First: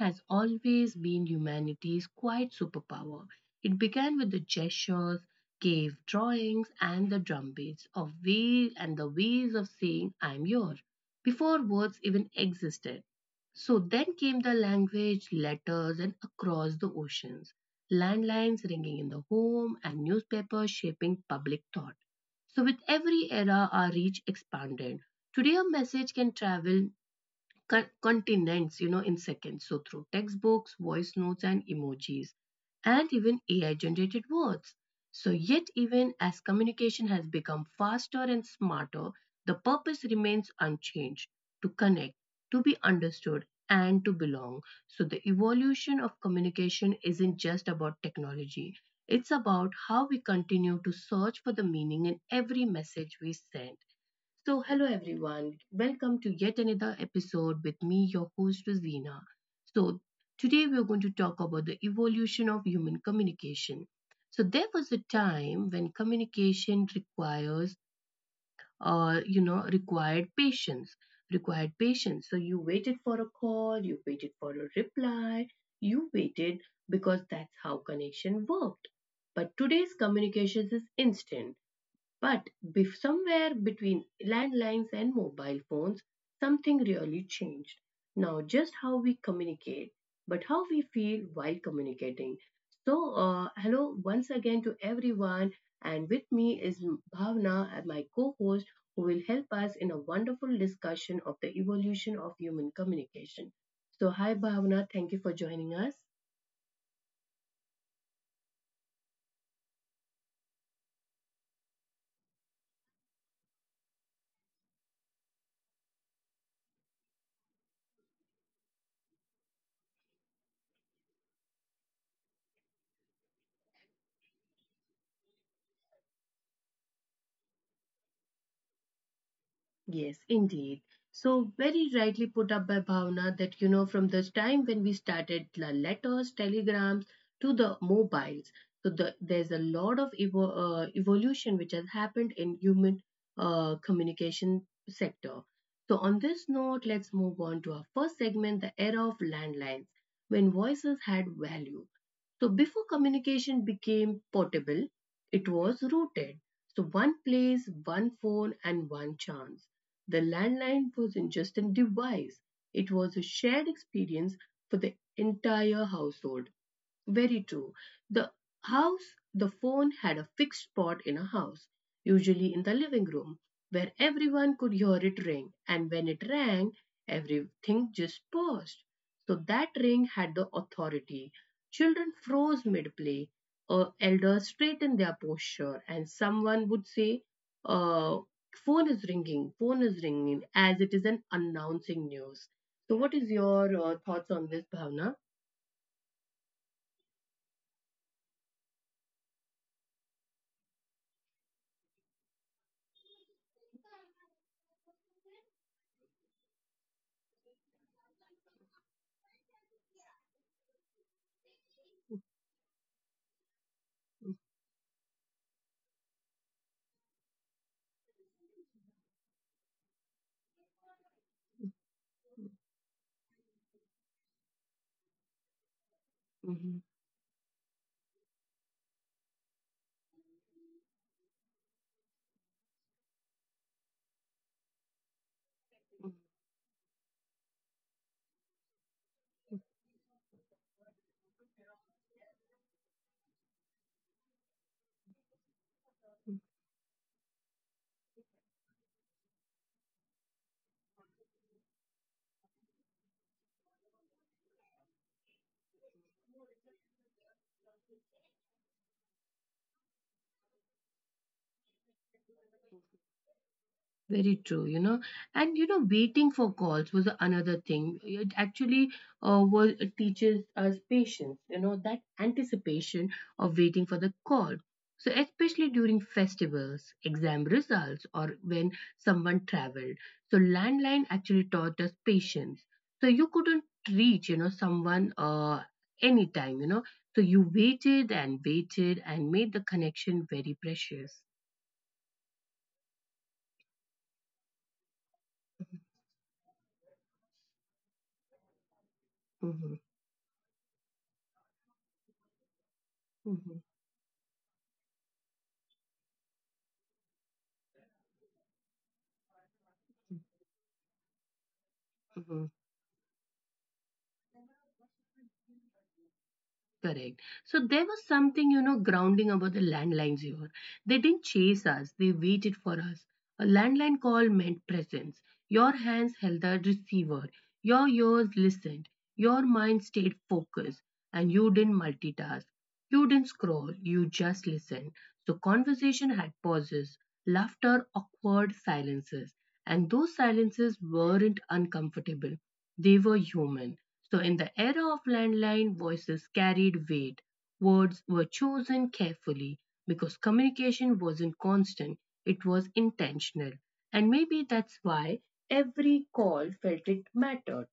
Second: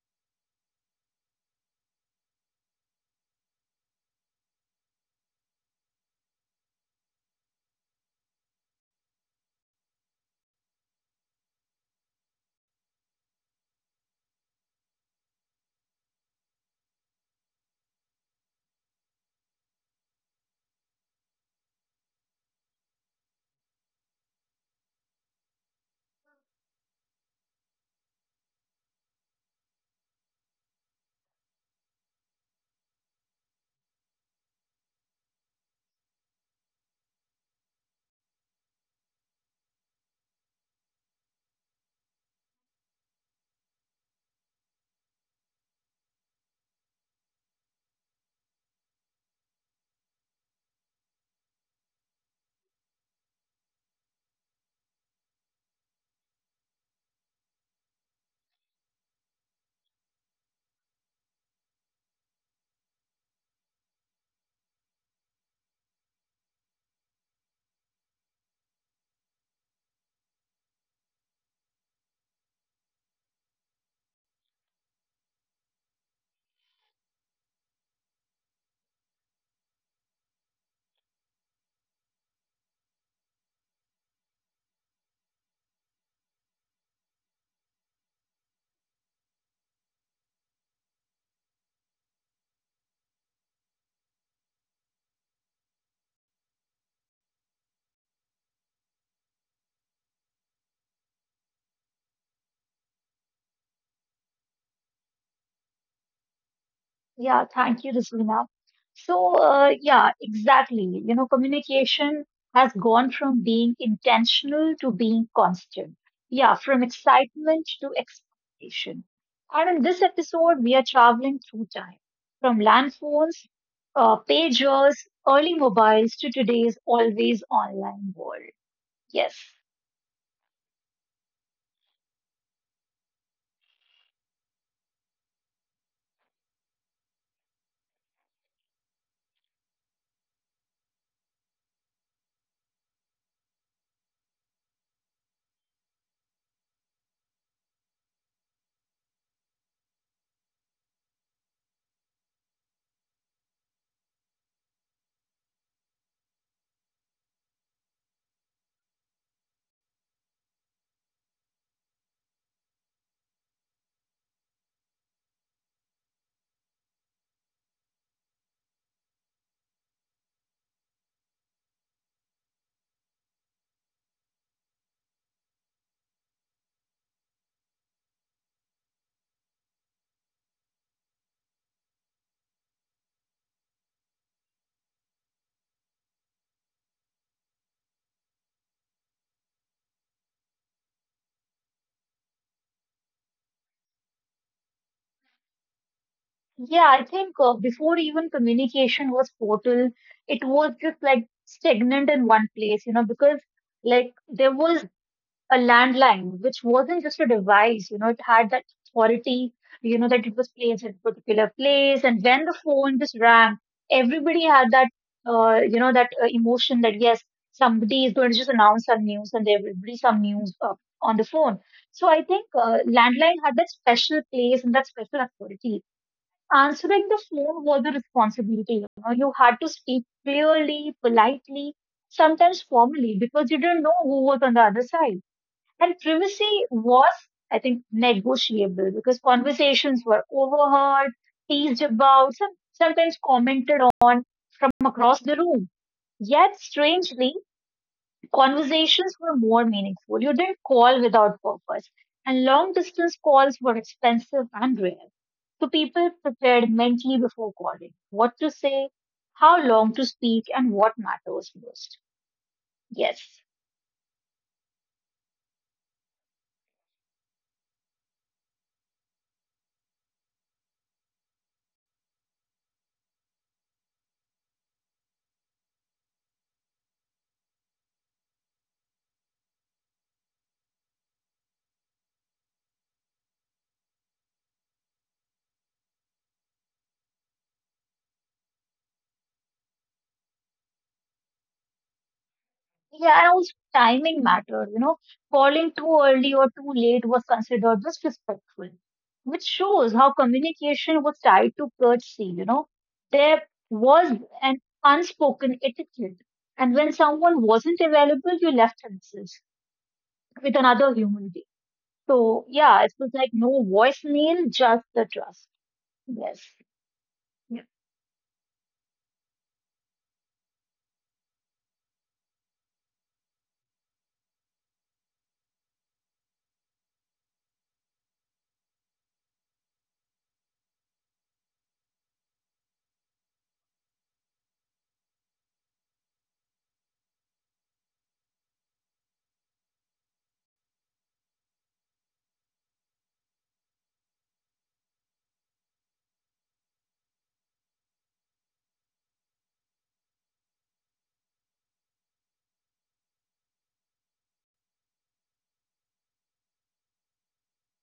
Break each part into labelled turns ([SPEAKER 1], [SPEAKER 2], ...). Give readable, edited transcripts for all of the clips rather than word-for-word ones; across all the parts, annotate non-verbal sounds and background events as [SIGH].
[SPEAKER 1] has always been humanity's quiet superpower. It began with the gestures, cave drawings, and the drumbeats of ways and the ways of saying I'm yours before words even existed. So then came the language, letters, and across the oceans, landlines ringing in the home, and newspapers shaping public thought. So, with every era, our reach expanded. Today, a message can travel continents, in seconds. So through textbooks, voice notes, and emojis, and even AI-generated words. So yet even as communication has become faster and smarter, the purpose remains unchanged: to connect, to be understood, and to belong. So the evolution of communication isn't just about technology. It's about how we continue to search for the meaning in every message we send so, hello everyone. Welcome to yet another episode with me, your host, Rosina. So, today we are going to talk about the evolution of human communication. So, there was a time when communication requires, required patience. Required patience. So, you waited for a call, you waited for a reply, you waited because that's how connection worked. But today's communications is instant but somewhere between landlines and mobile phones, something really changed. Now, just how we communicate, but how we feel while communicating. So, hello once again to everyone. And with me is Bhavna, my co host, who will help us in a wonderful discussion of the evolution of human communication. So, hi Bhavna, thank you for joining us.
[SPEAKER 2] Yeah, thank you, Rizvina. So yeah, exactly. You know, communication has gone from being intentional to being constant. Yeah, from excitement to expectation. And in this episode, we are traveling through time from land phones, pagers, early mobiles to today's always online world. Yes.
[SPEAKER 1] Yes, indeed. So, very rightly put up by Bhavna that, you know, from the time when we started the letters, telegrams to the mobiles, so there's a lot of evolution which has happened in human communication sector. So, on this note, let's move on to our first segment, the era of landlines, when voices had value. So, before communication became portable, it was rooted. So one place, one phone, and one chance. The landline wasn't just a device, it was a shared experience for the entire household. Very true. The house, the phone had a fixed spot in a house, usually in the living room, where everyone could hear it ring. And when it rang, everything just paused. So that ring had the authority. Children froze mid play, elders straightened their posture, and someone would say, uh, phone is ringing, phone is ringing, as it is an announcing news. So, what is your thoughts on this, Bhavna?
[SPEAKER 2] Yeah, I think before even communication was portal, it was just like stagnant in one place, you know, because like there was a landline, which wasn't just a device, you know, it had that authority, you know, that it was placed at a particular place. And when the phone just rang, everybody had that, you know, that emotion that yes, somebody is going to just announce some news and there will be some news on the phone. So I think landline had that special place and that special authority
[SPEAKER 1] Mhm.
[SPEAKER 2] answering the phone was a responsibility. You know, you had to speak clearly, politely, sometimes formally, because you didn't know who was on the other side. And privacy was, I think, negotiable because conversations were overheard, teased about, sometimes commented on from across the room. Yet, strangely, conversations were more meaningful. You didn't call without purpose. And long distance calls were expensive and rare. So people prepared mentally before calling what to say, how long to speak, and what matters most. Yes.
[SPEAKER 1] Very true, you know. And you know, waiting for calls was another thing. It actually it teaches us patience, you know, that anticipation of waiting for the call. So, especially during festivals, exam results, or when someone traveled. So, landline actually taught us patience. So, you couldn't reach, you know, someone anytime, you know. So, you waited and waited and made the connection very precious.
[SPEAKER 2] Yeah, and also timing mattered. You know, calling too early or too late was considered disrespectful, which
[SPEAKER 1] Mhm,
[SPEAKER 2] shows how communication was tied to courtesy. You know, there
[SPEAKER 1] mhm.
[SPEAKER 2] was an unspoken etiquette, and when someone wasn't available, you left a message with another human being. So
[SPEAKER 1] Mhm,
[SPEAKER 2] yeah, it was like no voicemail, just the trust. Yes.
[SPEAKER 1] Correct.
[SPEAKER 2] Y-
[SPEAKER 1] So there was something, you know, grounding about the landlines here. They didn't chase us, they waited for us. A landline call meant presence. Your hands held the receiver, your ears listened, your mind stayed focused, and you didn't multitask. You didn't scroll, you just listened. So, conversation had pauses, laughter, awkward silences. And those silences weren't uncomfortable, they were human. So, in the era of landline, voices carried weight. Words were chosen carefully because communication wasn't constant, it was intentional. And maybe that's why every call felt it mattered.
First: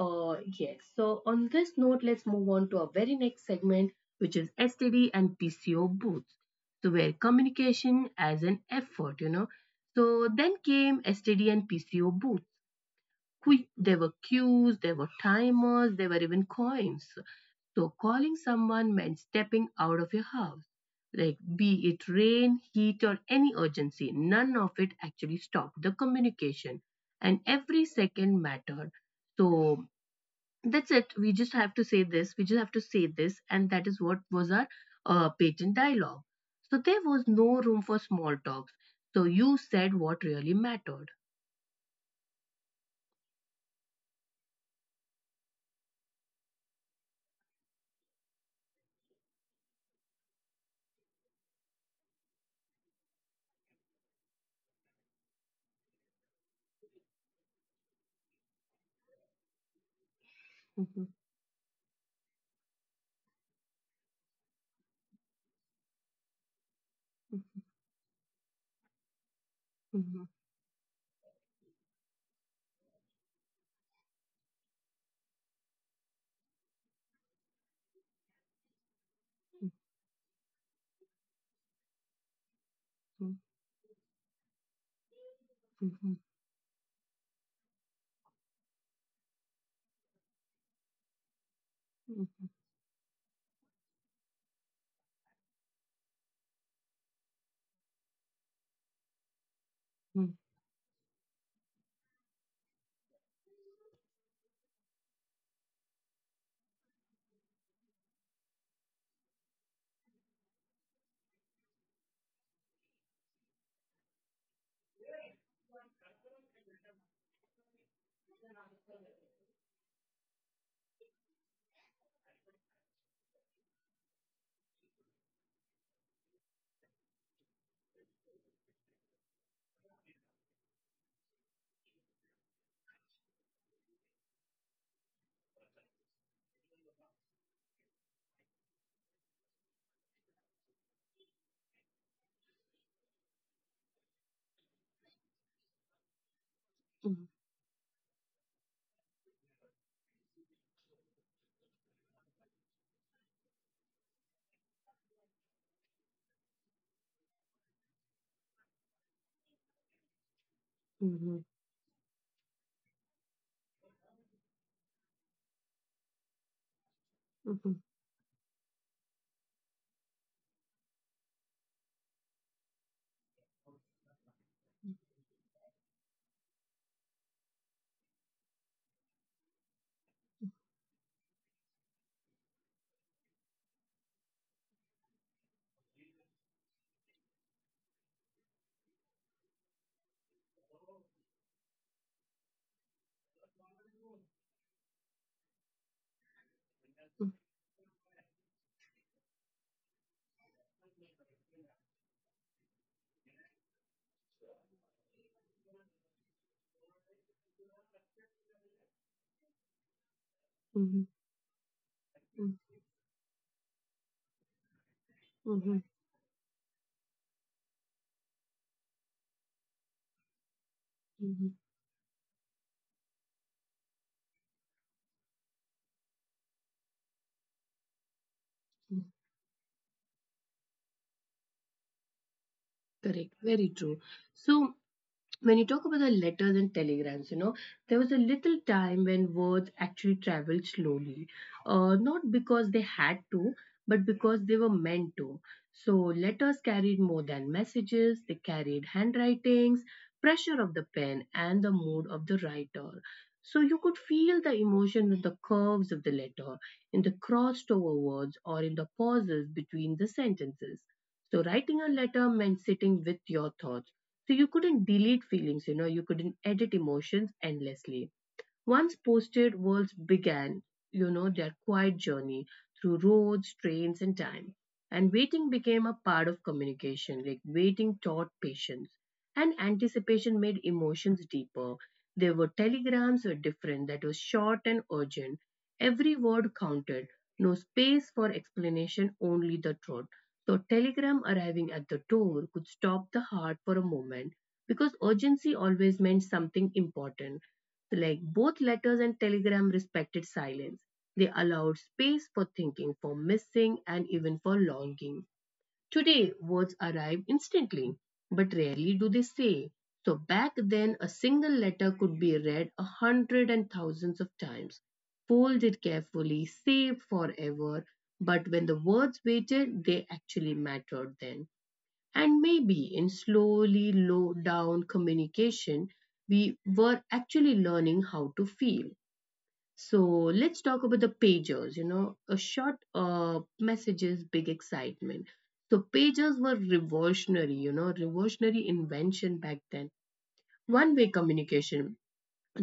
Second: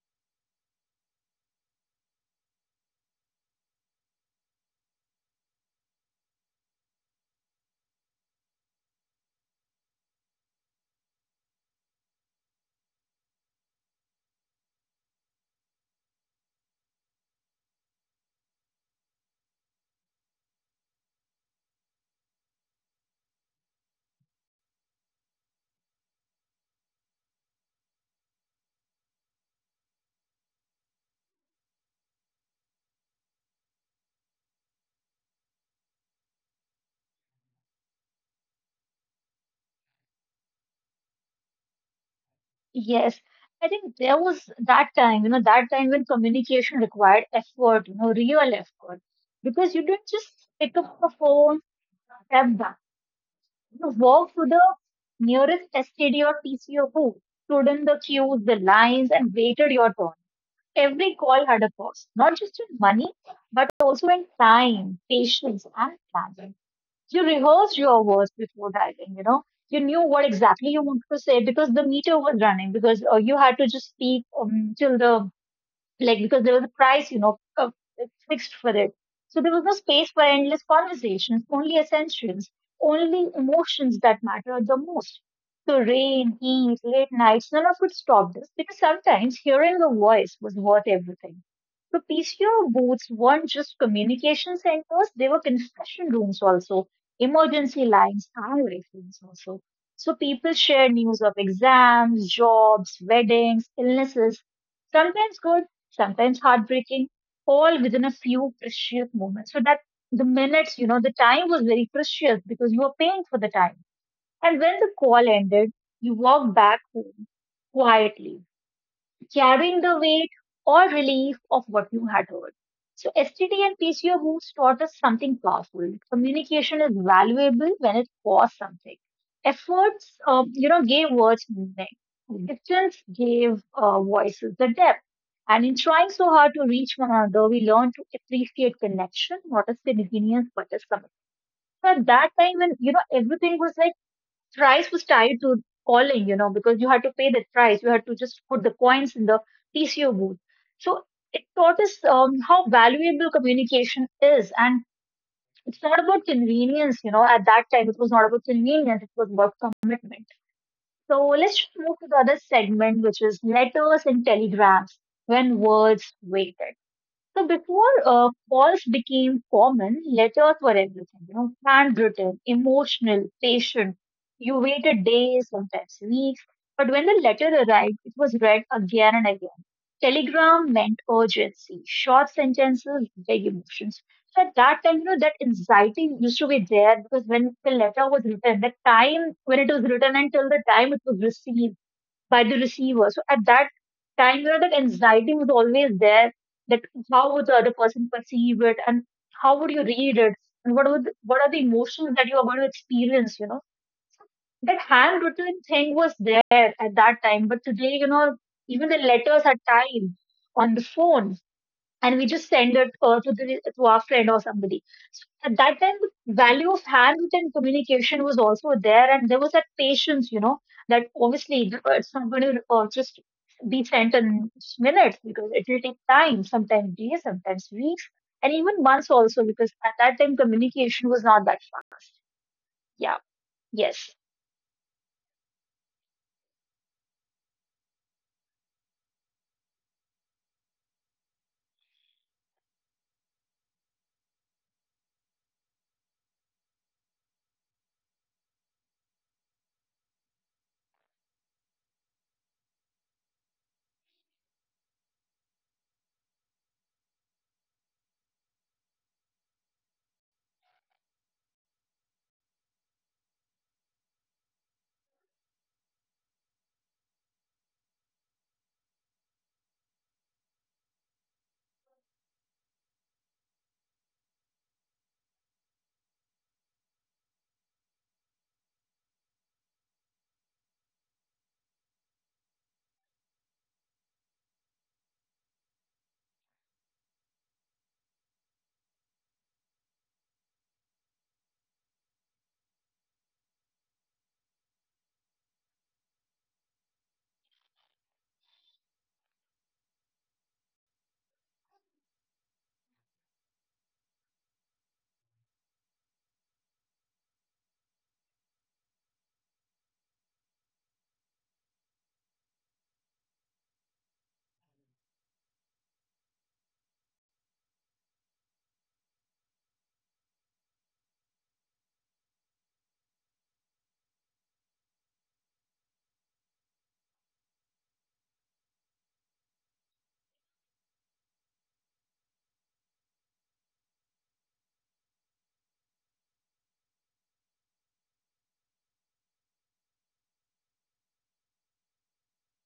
[SPEAKER 1] Yes, so on this note, let's move on to our very next segment, which is STD and PCO booths. So, where communication as an effort, you know. So, then came STD and PCO booths. There were cues, there were timers, there were even coins. So calling someone meant stepping out of your house. Like, be it rain, heat, or any urgency, none of it actually stopped the communication. And every second mattered. So that's it. We just have to say this. And that is what was our patent dialogue. So there was no room for small talks. So you said what really mattered.
[SPEAKER 2] Yes, I think there was that time, you know, that time when communication required effort, you know, real effort, because you didn't just pick up the phone, step back, you know, walk to the nearest STD or TCO booth, stood in the queues, the lines, and waited your turn.
[SPEAKER 1] Mm-hmm.
[SPEAKER 2] Every call had a cost, not just in money, but also in time, patience, and planning. You rehearsed your words before typing, you know. You knew what
[SPEAKER 1] Mm-hmm.
[SPEAKER 2] exactly you wanted to say because the meter was running because you had to just speak till the like because there was a price, you know, fixed for it. So there was no space for endless conversations, only essentials, only
[SPEAKER 1] Mm-hmm.
[SPEAKER 2] emotions that mattered the most. So
[SPEAKER 1] Mhm,
[SPEAKER 2] rain, heat, late nights, none of it stopped us because sometimes hearing a voice was worth everything. So
[SPEAKER 1] mhm,
[SPEAKER 2] PCO booths weren't just communication centers, they were confession rooms also, emergency lines, highway rooms also. So
[SPEAKER 1] mhm,
[SPEAKER 2] people share news of exams, jobs, weddings, illnesses, sometimes good, sometimes heartbreaking, all within a few precious moments. So that the minutes, you know, the time was very precious because you were paying for the time. And when the call ended, you walked back home quietly, carrying the weight or relief of what you had heard. So STD and PCO moves taught us something powerful. Communication is valuable when it costs something. Efforts, you know, gave words meaning. Distance gave voices the depth. And in trying so hard to reach one another, we learned to appreciate connection, not as convenience, but as something. So at that time, when you know everything was like price was tied to calling, you know, because you had to pay
[SPEAKER 1] mhm,
[SPEAKER 2] that price, you had to just put the coins in the TCO booth. So it taught us how valuable communication is, and it's not about convenience, you know. At that time, it was not about convenience; it was about commitment. So
[SPEAKER 1] mhm,
[SPEAKER 2] let's move to the other segment, which is letters and telegrams when words waited. So
[SPEAKER 1] mhm,
[SPEAKER 2] before calls became common, letters were everything, you know, handwritten, emotional, patient. You waited days, sometimes weeks. But when the letter arrived, it was read again and again. Telegram meant urgency, short sentences, big emotions. So at that time, you know, that anxiety used to be there because when the letter was written, the time when it was written until the time it was received, by the receiver. So at that time, you know, that anxiety was always there. That how would the other person perceive it, and how would you read it, and what are the emotions that you are going to experience? You know, that handwritten thing was there at that time, but today, you know, even the letters are typed on the
[SPEAKER 1] mhm,
[SPEAKER 2] phone and we just
[SPEAKER 1] mhm,
[SPEAKER 2] send it to the to our friend or somebody. So at that time,
[SPEAKER 1] mhm,
[SPEAKER 2] the value of handwritten communication was also there, and there was that patience, you know, that
[SPEAKER 1] mhm,
[SPEAKER 2] obviously it's not going to just be sent in minutes because it will take time, sometimes days, sometimes weeks, and even months
[SPEAKER 1] mhm.
[SPEAKER 2] also because at that time communication was not that fast. Yeah.
[SPEAKER 1] Correct, very
[SPEAKER 2] Yes.
[SPEAKER 1] true. So, when you talk about the letters and telegrams, you know, there was a little time when words actually traveled slowly, not because they had to, but because they were meant to. So letters carried more than messages, they carried handwritings, pressure of the pen, and the mood of the writer. So you could feel the emotion in the curves of the letter, in the crossed over words, or in the pauses between the sentences. So writing a letter meant sitting with your thoughts so you couldn't delete feelings, you know, you couldn't edit emotions endlessly. Once posted, worlds began, you know, their quiet journey through roads, trains, and time. And waiting became a part of communication, like waiting taught patience. And anticipation made emotions deeper. There were telegrams were different, that was short and urgent. Every word counted, no space for explanation, only the truth. So telegram arriving at the door could stop the heart for a moment because urgency always meant something important like both letters and telegram respected silence. They allowed space for thinking, for missing, and even for longing. Today, words arrive instantly, but rarely do they say. So back then, a single letter could be read a hundred and thousands of times, folded carefully, saved forever. But when the words waited, they actually mattered then. And maybe in slowly low down communication, we were actually learning how to feel. So let's talk about the pagers, you know, a short messages, big excitement. So pagers were revolutionary, you know, revolutionary invention back then. One way communication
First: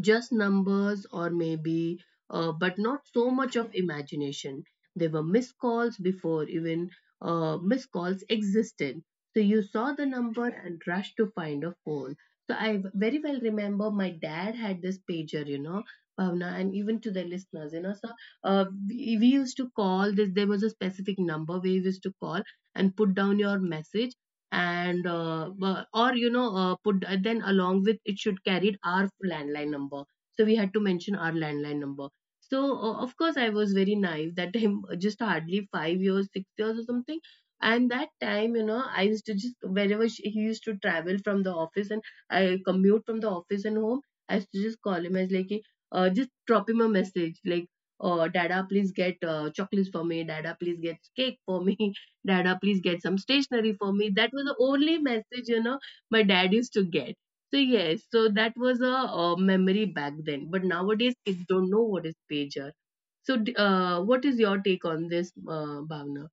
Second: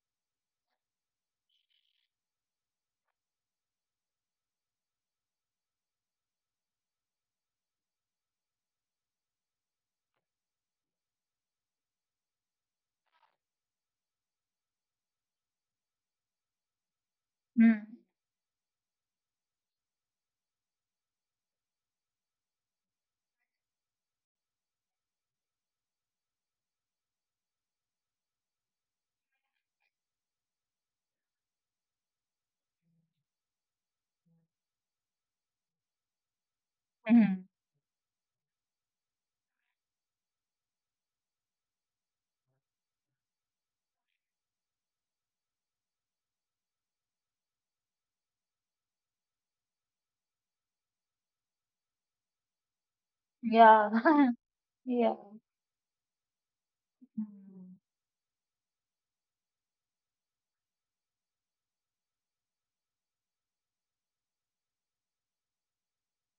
[SPEAKER 1] just numbers or maybe but not so much of imagination there were missed calls before even missed calls existed so you saw the number and rushed to find a phone so I very well remember my dad had this pager, you know, Bhavna, and even to the listeners you
[SPEAKER 2] Mm-hmm.
[SPEAKER 1] know so we used to call this there was a specific number we used to call and put down your message and bu- or you know put then along with it should carried our landline number so we had to mention our landline number so of course I was very naive that time [LAUGHS] just hardly 5 years 6 years or something and that time, you know, I used to just wherever he used to travel from the office and I commute from the office and home I used to just call him as like a- just drop him a message like oh dada please get chocolates for me dada please get cake for me dada, please get some stationery
[SPEAKER 2] Yeah.
[SPEAKER 1] for me.
[SPEAKER 2] [LAUGHS]
[SPEAKER 1] That was the only
[SPEAKER 2] yeah.
[SPEAKER 1] message, you know, my dad used to get. So,
[SPEAKER 2] Mm.
[SPEAKER 1] yes, so that was a, memory back then. But nowadays, kids don't know what is pager. So, what is your take on this, Bhavna?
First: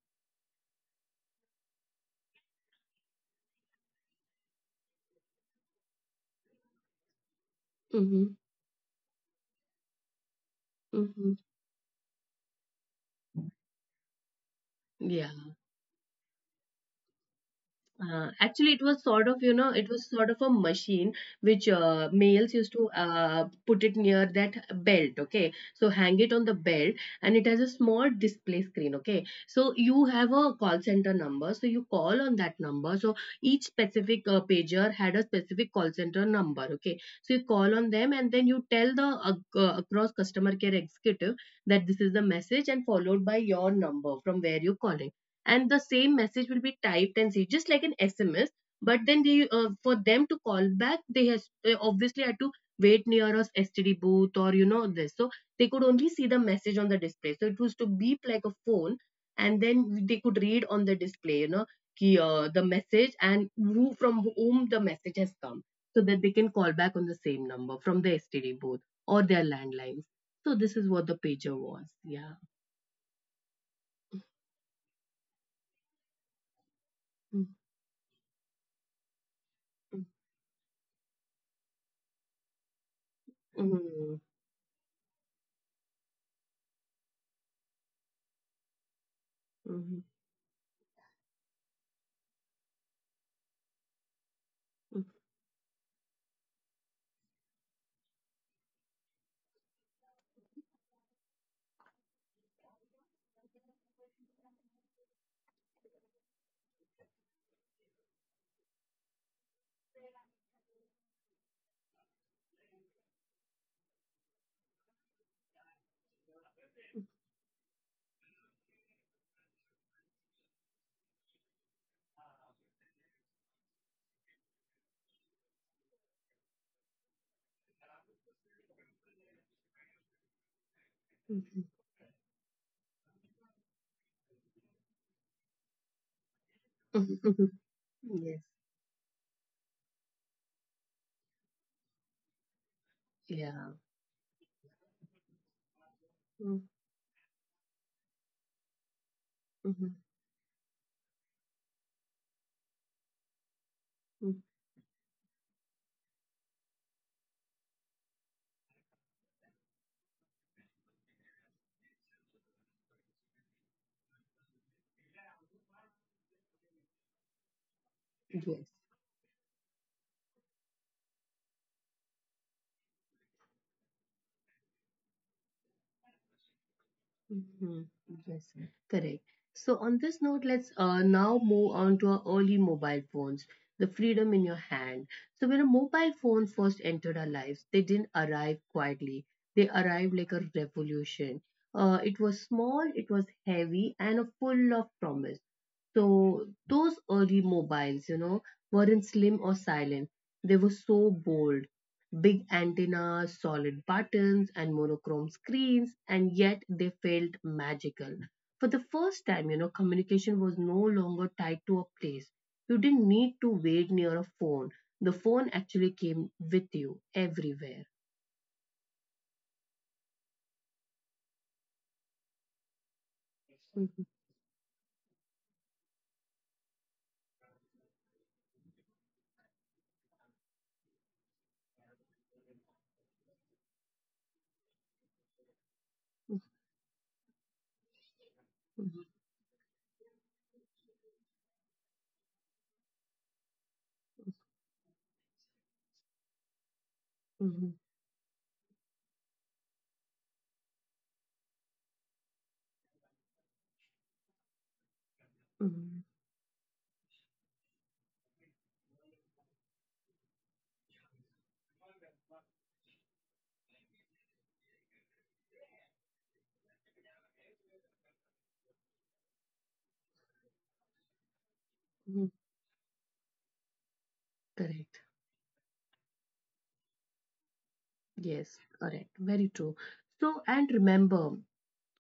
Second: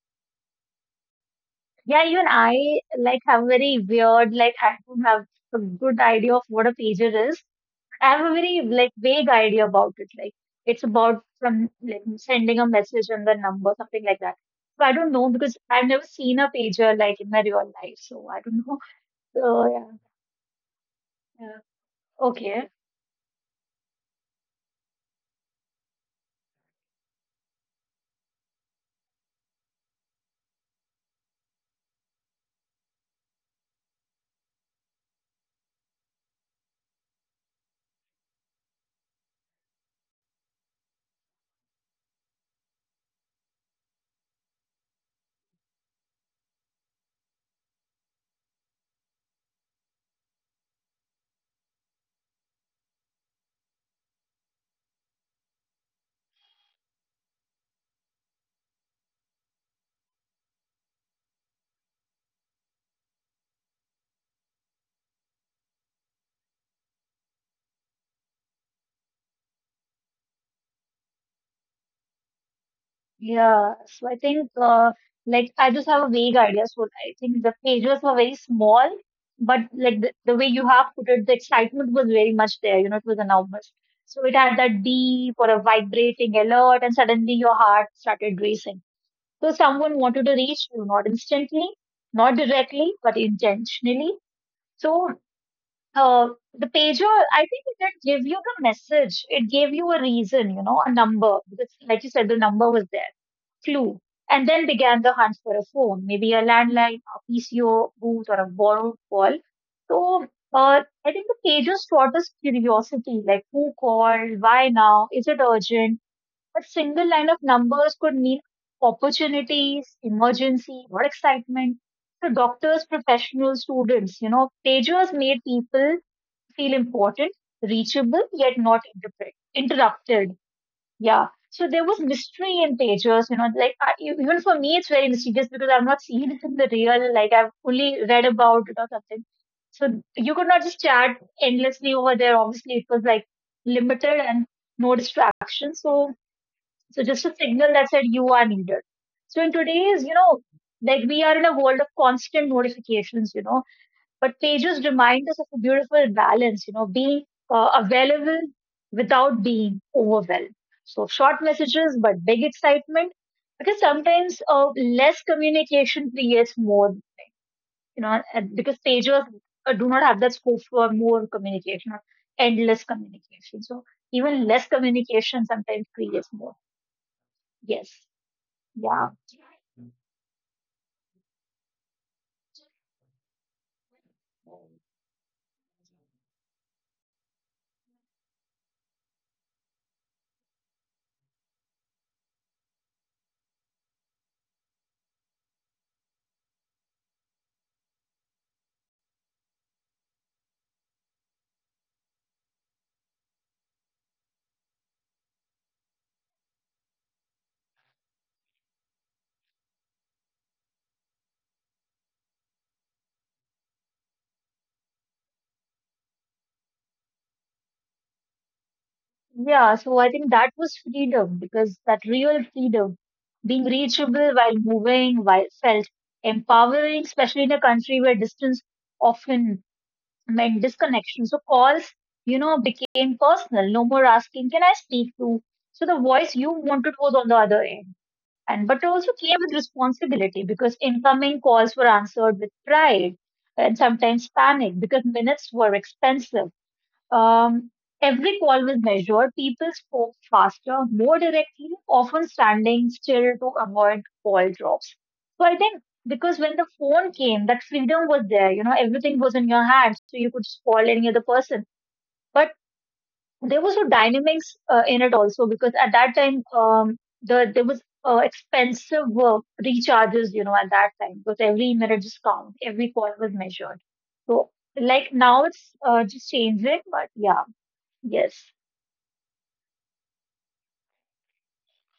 [SPEAKER 2] Yeah, even I like have very weird, like I don't have a good idea of what a pager is. I have
[SPEAKER 1] Mm-hmm.
[SPEAKER 2] a very like vague idea about it. Like it's about
[SPEAKER 1] Mm-hmm.
[SPEAKER 2] from like sending a message and the number, something like that. So I don't know
[SPEAKER 1] Yeah.
[SPEAKER 2] because I've never seen a pager like in my real life. So I don't
[SPEAKER 1] Actually,
[SPEAKER 2] know.
[SPEAKER 1] it
[SPEAKER 2] [LAUGHS]
[SPEAKER 1] was sort of, you
[SPEAKER 2] So
[SPEAKER 1] know, it
[SPEAKER 2] yeah,
[SPEAKER 1] was sort of a machine
[SPEAKER 2] yeah.
[SPEAKER 1] which males
[SPEAKER 2] Okay.
[SPEAKER 1] used to put it near that belt, okay? So hang it on the belt and it has a small display screen, okay? So you have a call center number, so you call on that number. So each specific pager had a specific call center number, okay? So you call on them and then you tell the across customer care executive that this is the message and followed by your number from where you call it and the same message will be typed and see just like an SMS but then they for them to call back they obviously had to wait near a STD booth or you know this so they could only see the message on the display so it was to beep like a phone and then they could read on the display you know ki, the message and who from whom the message has come so that they can call back on the same number from the STD booth or their landlines so this is what the pager was yeah
[SPEAKER 2] Yeah, so I think like I just have a vague idea. So I think the
[SPEAKER 1] mm-hmm.
[SPEAKER 2] pages were very small, but like the way you have put it, the excitement was very much there. You know, it was enormous.
[SPEAKER 1] Mm-hmm.
[SPEAKER 2] So it had that deep or a vibrating alert, and suddenly your heart started racing. So
[SPEAKER 1] Mm-hmm.
[SPEAKER 2] someone
[SPEAKER 1] Mm-hmm.
[SPEAKER 2] wanted to reach you, not instantly, not directly, but intentionally. So the pager, I think it didn't give you the message. It gave you a reason, you know, a number. Because, like you said, the number was there clue, and then began the hunt for a phone, maybe a landline, a PCO booth, or a borrowed call. So I think the pages taught us curiosity, like who called, why now, is it urgent? A single line of numbers could mean opportunities, emergency, or excitement. So doctors, professionals, students, you know, pagers made people feel important, reachable, yet not interrupt- interrupted. Yeah. So
[SPEAKER 1] Mhm.
[SPEAKER 2] there was mystery in pages, you know, even for me, it's very mysterious because I've not seen it in the real,
[SPEAKER 1] Mhm.
[SPEAKER 2] like I've
[SPEAKER 1] [LAUGHS]
[SPEAKER 2] only read
[SPEAKER 1] Yes.
[SPEAKER 2] about it or something. So you could not just chat endlessly over there. Obviously, it was like
[SPEAKER 1] Yeah.
[SPEAKER 2] limited and no distraction.
[SPEAKER 1] Mm-hmm.
[SPEAKER 2] So just a signal that said you are needed. So in today's, you know, like we are in a world of constant notifications, you know, but
[SPEAKER 1] Yes.
[SPEAKER 2] pages remind us of a beautiful balance, you know, being available without being overwhelmed. So short messages, but big excitement, because sometimes less communication creates more, you know, and because pages do not have that scope for more communication or endless communication. So even less communication sometimes creates more.
[SPEAKER 1] Mm-hmm.
[SPEAKER 2] Yes.
[SPEAKER 1] Yes. Mm.
[SPEAKER 2] Yeah.
[SPEAKER 1] Correct. So on this note, let's now move on to our early mobile phones, the freedom in your hand. So when a mobile phone first entered our lives, they didn't arrive quietly. They arrived like a revolution. It was small, it was heavy, and full of promise. So those early mobiles, you know, weren't slim or silent. They were so bold. Big antennas, solid buttons, and monochrome screens, and yet they felt magical. For the first time, you know, communication was no longer tied to a place. You didn't need to wait near a phone. The phone actually came with you everywhere.
[SPEAKER 2] Yeah, so I think that was freedom because that real freedom, being
[SPEAKER 1] Mhm,
[SPEAKER 2] reachable while moving, while felt empowering, especially in a country where distance often meant disconnection. So calls, you know, became personal. No more asking, can I speak to? So the voice you wanted was on the other end. And but it
[SPEAKER 1] mhm,
[SPEAKER 2] also came with responsibility because incoming calls were answered with pride and sometimes panic because minutes were expensive
[SPEAKER 1] mhm,
[SPEAKER 2] um, every call was measured. People spoke faster, more directly, often standing still to avoid call drops. So I think
[SPEAKER 1] mhm,
[SPEAKER 2] because when the phone came, that freedom was there. You know, everything was in your hands, so you could just call any other person. But there was no dynamics in it also because at that time, there was expensive recharges. You know, at that time because every minute just
[SPEAKER 1] mhm.
[SPEAKER 2] count, every call was measured. So
[SPEAKER 1] Correct.
[SPEAKER 2] like now it's just changing, but yeah. Yes.
[SPEAKER 1] Yes, correct. Very true. So, and remember,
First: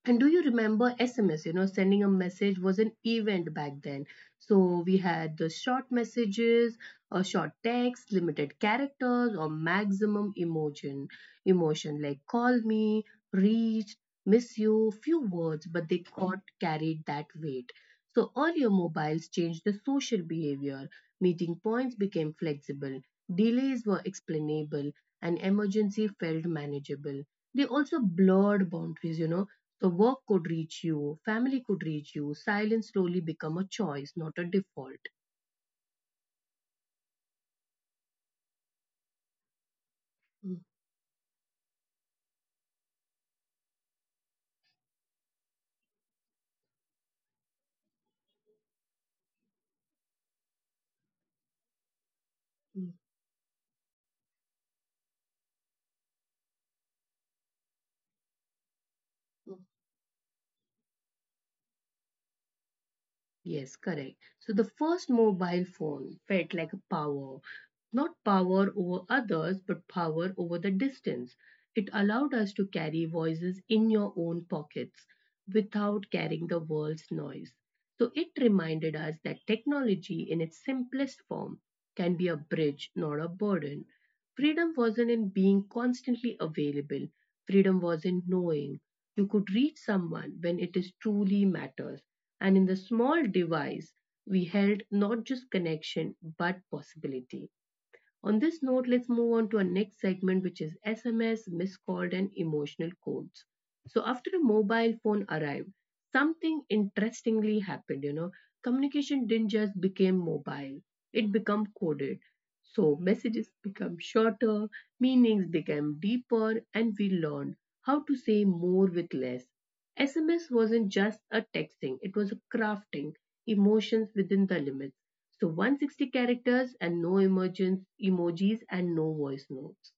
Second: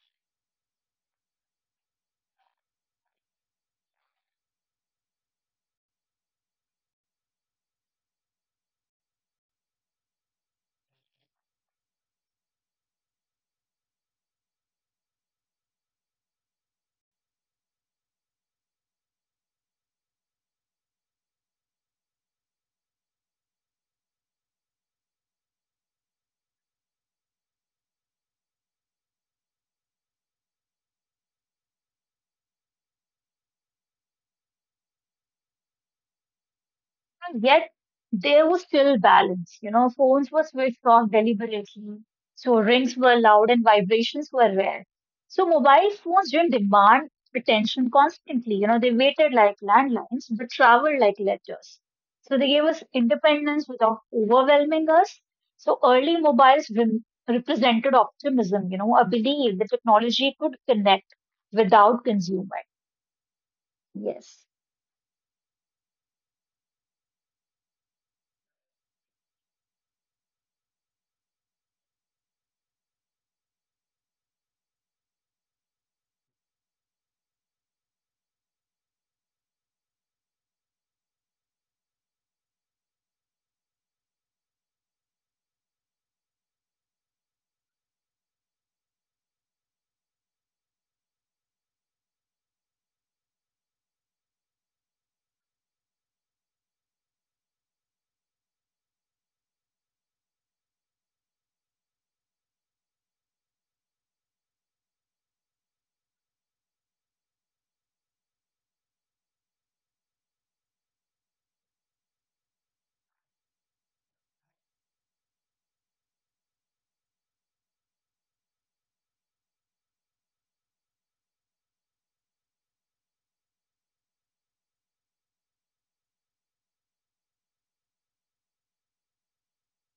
[SPEAKER 1] And Do you remember SMS? You know, sending a message was an event back then. So we had the short messages, a short text, limited characters, or maximum emotion. Emotion like call me, reach, miss you, few words, but they got carried that weight. So earlier mobiles changed the social behavior. Meeting points became flexible, delays were explainable, and emergency felt manageable. They also blurred boundaries, you know, so work could reach you, family could reach you. Silence slowly become a choice, not a default.
[SPEAKER 2] And yet there was still balance. You know, phones were
[SPEAKER 1] Mm,
[SPEAKER 2] switched off deliberately. So rings were loud and vibrations were rare. So mobile phones didn't demand attention constantly. You know, they waited like landlines, but traveled like letters. So they gave us
[SPEAKER 1] mm,
[SPEAKER 2] independence without overwhelming us. So early mobiles rem represented optimism, you know, a
[SPEAKER 1] mm.
[SPEAKER 2] belief that technology could connect without consumer.
[SPEAKER 1] Yes, correct. So
[SPEAKER 2] Yes.
[SPEAKER 1] the first mobile phone felt like a power. Not power over others, but power over the distance. It allowed us to carry voices in your own pockets without carrying the world's noise. So it reminded us that technology, in its simplest form, can be a bridge, not a burden. Freedom wasn't in being constantly available, freedom was in knowing you could reach someone when it is truly matters. And in the small device, we held not just connection but possibility. On this note, let's move on to our next segment, which is SMS, missed called, and emotional codes. So after a mobile phone arrived, something interestingly happened. You know, communication didn't just become mobile; it became coded. So messages become shorter, meanings became deeper, and we learned how to say more with less. SMS wasn't just a texting; it was a crafting emotions within the limits. So 160 characters and no emojis, emojis and no voice notes.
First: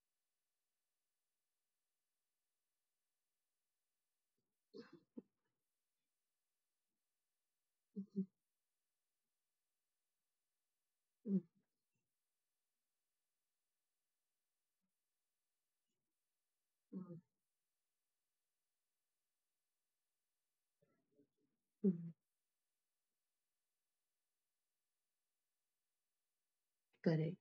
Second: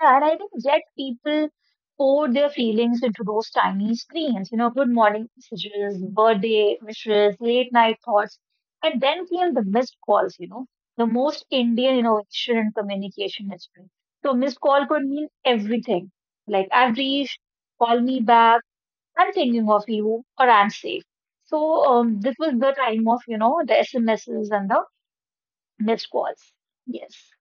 [SPEAKER 2] Yeah, and I think yet people pour their feelings into those tiny screens, you know, good morning messages, birthday wishes, late night thoughts, and then came the missed calls, you know, the most Indian innovation in communication history. So missed call could mean everything, like I've reached, call me back, I'm thinking of you, or I'm safe. So this was the time of, you know, the SMSs and the missed calls. Yes.
[SPEAKER 1] Correct.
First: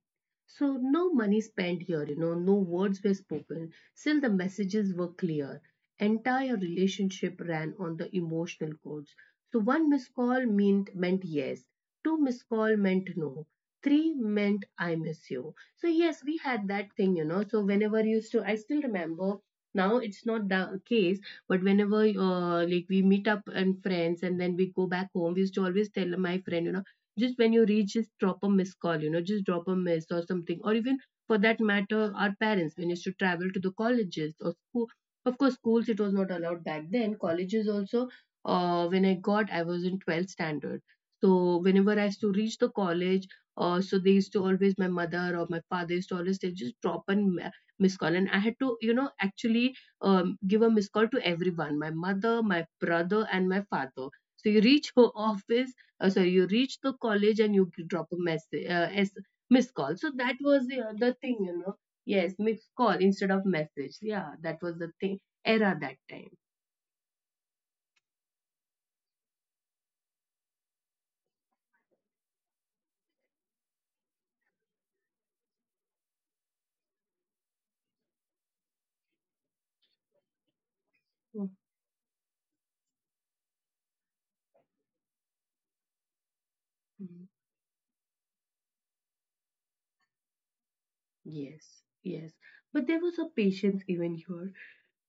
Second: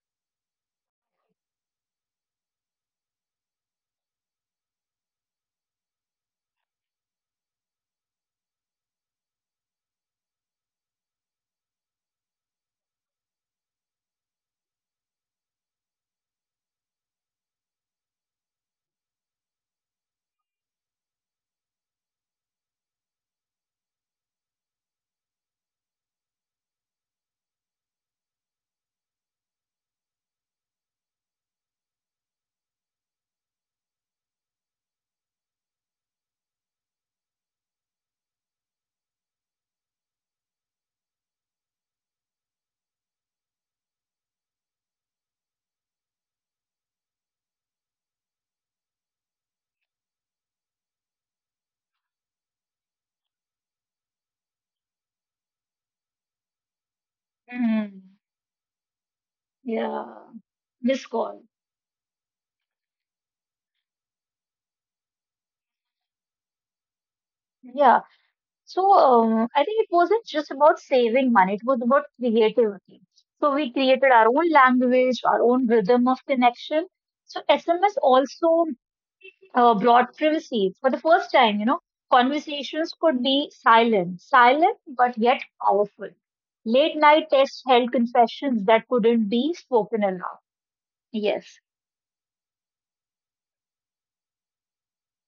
[SPEAKER 1] So no money spent here, you know, no words were spoken. Still, the messages were clear. Entire relationship ran on the emotional codes. So one missed call meant yes. Two missed call meant no. Three meant I miss you. So yes, we had that thing, you know. So whenever you used to, I still remember. Now it's not the case, but whenever like we meet up and friends, and then we go back home, we used to always tell my friend, you know, just when you reach just drop a missed call, you know, just drop a miss or something. Or even for that matter, our parents when used to travel to the colleges or school, of course schools it was not allowed back then, colleges also, when I was in 12th standard, so whenever I used to reach the college, so they used to always, my mother or my father used to always say just drop a miss call, and I had to, you know, actually give a miss call to everyone, my mother, my brother, and my father. So you reach her [LAUGHS] office, sorry, you reach the college and you
[SPEAKER 2] Mhm.
[SPEAKER 1] drop a message as missed call,
[SPEAKER 2] Yeah,
[SPEAKER 1] so that was the
[SPEAKER 2] missed
[SPEAKER 1] other
[SPEAKER 2] call.
[SPEAKER 1] thing, you know. Yes, missed call instead of message, yeah, that was the thing era that time.
[SPEAKER 2] Yeah. So I think it wasn't just about saving money, it was about creativity. So we created our own language, our own rhythm of connection. So SMS also brought privacy for the first time, you know, conversations could be silent but yet powerful. Late night
[SPEAKER 1] Mhm.
[SPEAKER 2] texts held confessions that couldn't be spoken aloud. Yes,
[SPEAKER 1] Yes, yes, but there was a patience even here.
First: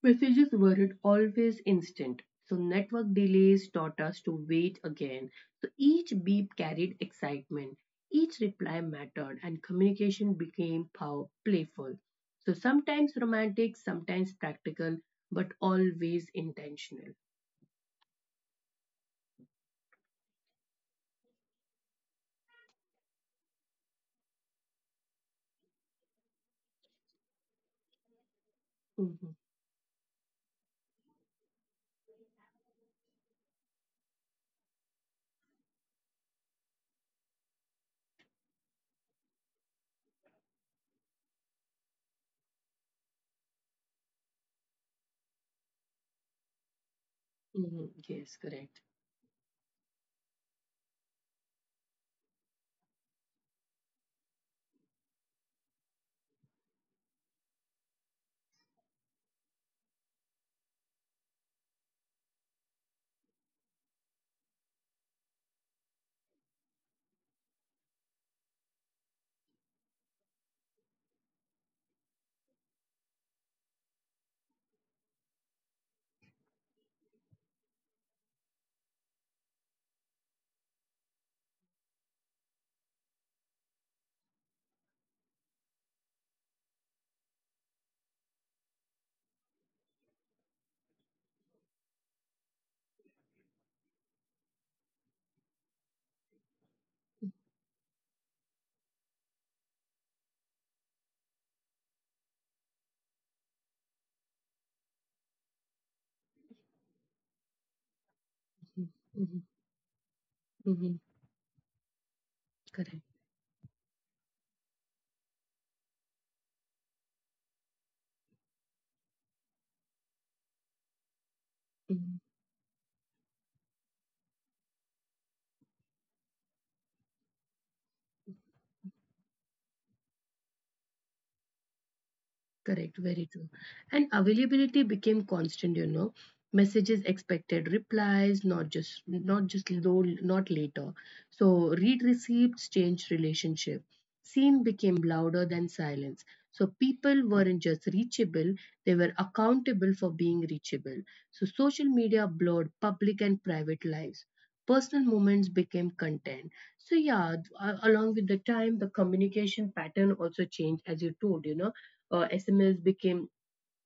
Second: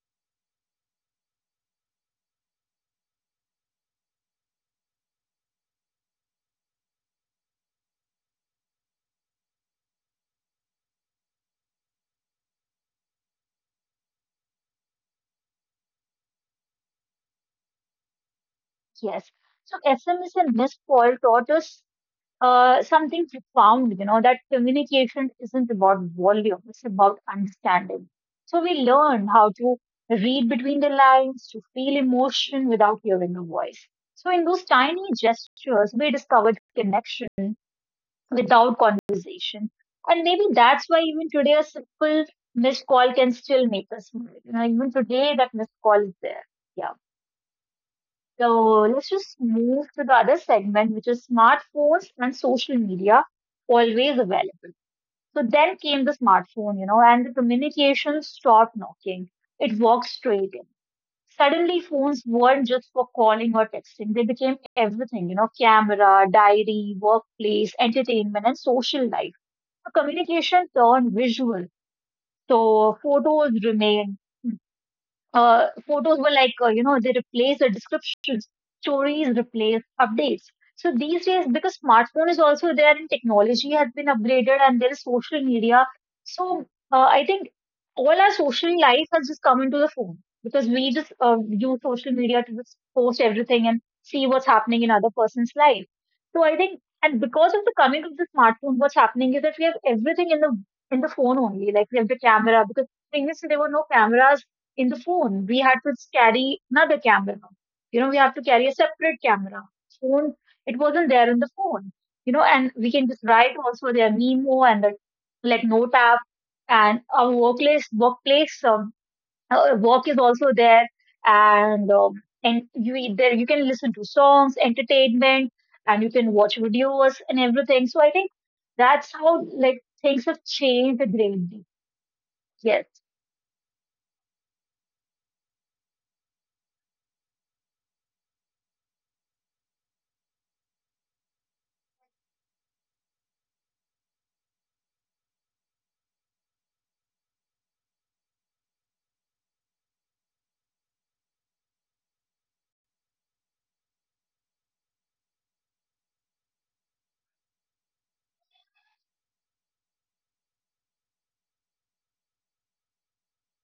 [SPEAKER 1] Messages weren't always instant, so network delays taught us to wait again. So each beep carried excitement, each reply mattered, and communication became playful. So sometimes romantic, sometimes practical, but always intentional.
[SPEAKER 2] yes. So SMS and missed call taught us something profound, you know, that communication isn't about volume, it's about understanding. So we
[SPEAKER 1] Mhm,
[SPEAKER 2] learn how to read between the lines, to feel emotion without hearing a voice. So in those tiny gestures, we discovered connection without conversation. And maybe that's why even today a simple missed call can still make us smile. You know, even today that missed call is there. Yeah.
[SPEAKER 1] mhm, yes,
[SPEAKER 2] So
[SPEAKER 1] correct.
[SPEAKER 2] let's just move to the other segment, which is smartphones and social media, always available. So then came the smartphone, you know, and the communication stopped knocking. It walked straight in. Suddenly, phones weren't just for calling or texting. They became everything, you know, camera, diary, workplace, entertainment, and social life. So communication turned visual. So photos were like you know, they replace the descriptions, stories replace updates. So these days, because smartphone is also there and technology has been upgraded and there is social media, so I think all our social life has just come into the phone, because we just use social media to just post everything and see what's happening in other person's life. So I think, and because of the coming of the smartphone, what's happening is that we have everything in the phone only, like we have the camera, because previously there were no cameras in the phone, we had to carry another camera. You know, we have to carry
[SPEAKER 1] Mhm,
[SPEAKER 2] a separate
[SPEAKER 1] mhm,
[SPEAKER 2] camera. Phone, it
[SPEAKER 1] mhm,
[SPEAKER 2] wasn't there in the phone. You know, and
[SPEAKER 1] correct.
[SPEAKER 2] we can just write also their Nemo and the like note app, and our workplace, work is also there, and
[SPEAKER 1] Mhm.
[SPEAKER 2] um, and you, there you can listen to songs, entertainment, and you can watch videos and everything. So I think that's how, like, things have changed greatly.
[SPEAKER 1] Correct,
[SPEAKER 2] Yes.
[SPEAKER 1] very true. And availability became constant, you know. Messages expected replies, not just not just though not later. So read receipts changed relationship. Seen became louder than silence. So people weren't just reachable, they were accountable for being reachable. So social media blurred public and private lives. Personal moments became content. So yeah, along with the time, the communication pattern also changed, as you told, you know, SMS became,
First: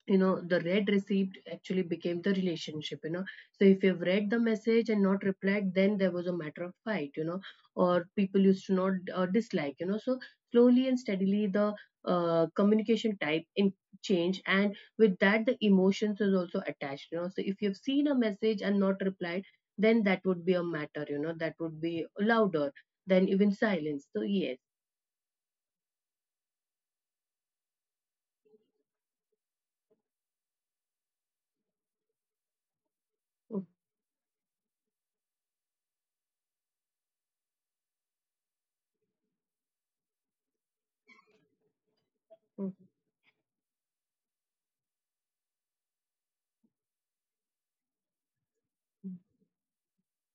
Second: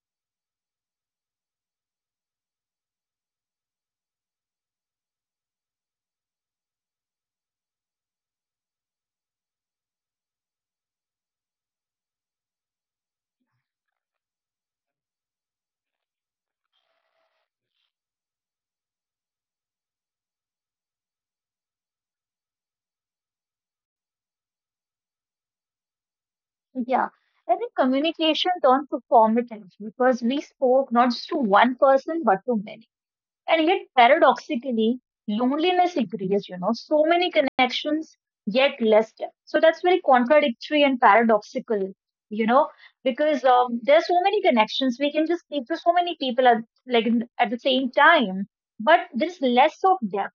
[SPEAKER 1] you know, the read received actually became the relationship, you know. So if you've read the message and not replied, then there was a matter of fight, you know, or people used to not dislike, you know. So slowly and steadily, the communication type in change, and with that the emotions is also attached, you know. So if you've seen a message and not replied, then that would be a matter, you know, that would be louder than even silence, so yes.
[SPEAKER 2] Yeah, I think communication turned performative because we spoke not just to one person but to many. And yet, paradoxically, loneliness increased, you know, so many connections, yet less depth. So that's very contradictory and paradoxical, you know,
[SPEAKER 1] Mhm,
[SPEAKER 2] because there are so many connections. We can just speak to so many people like at the same time, but
[SPEAKER 1] mhm,
[SPEAKER 2] there's less of depth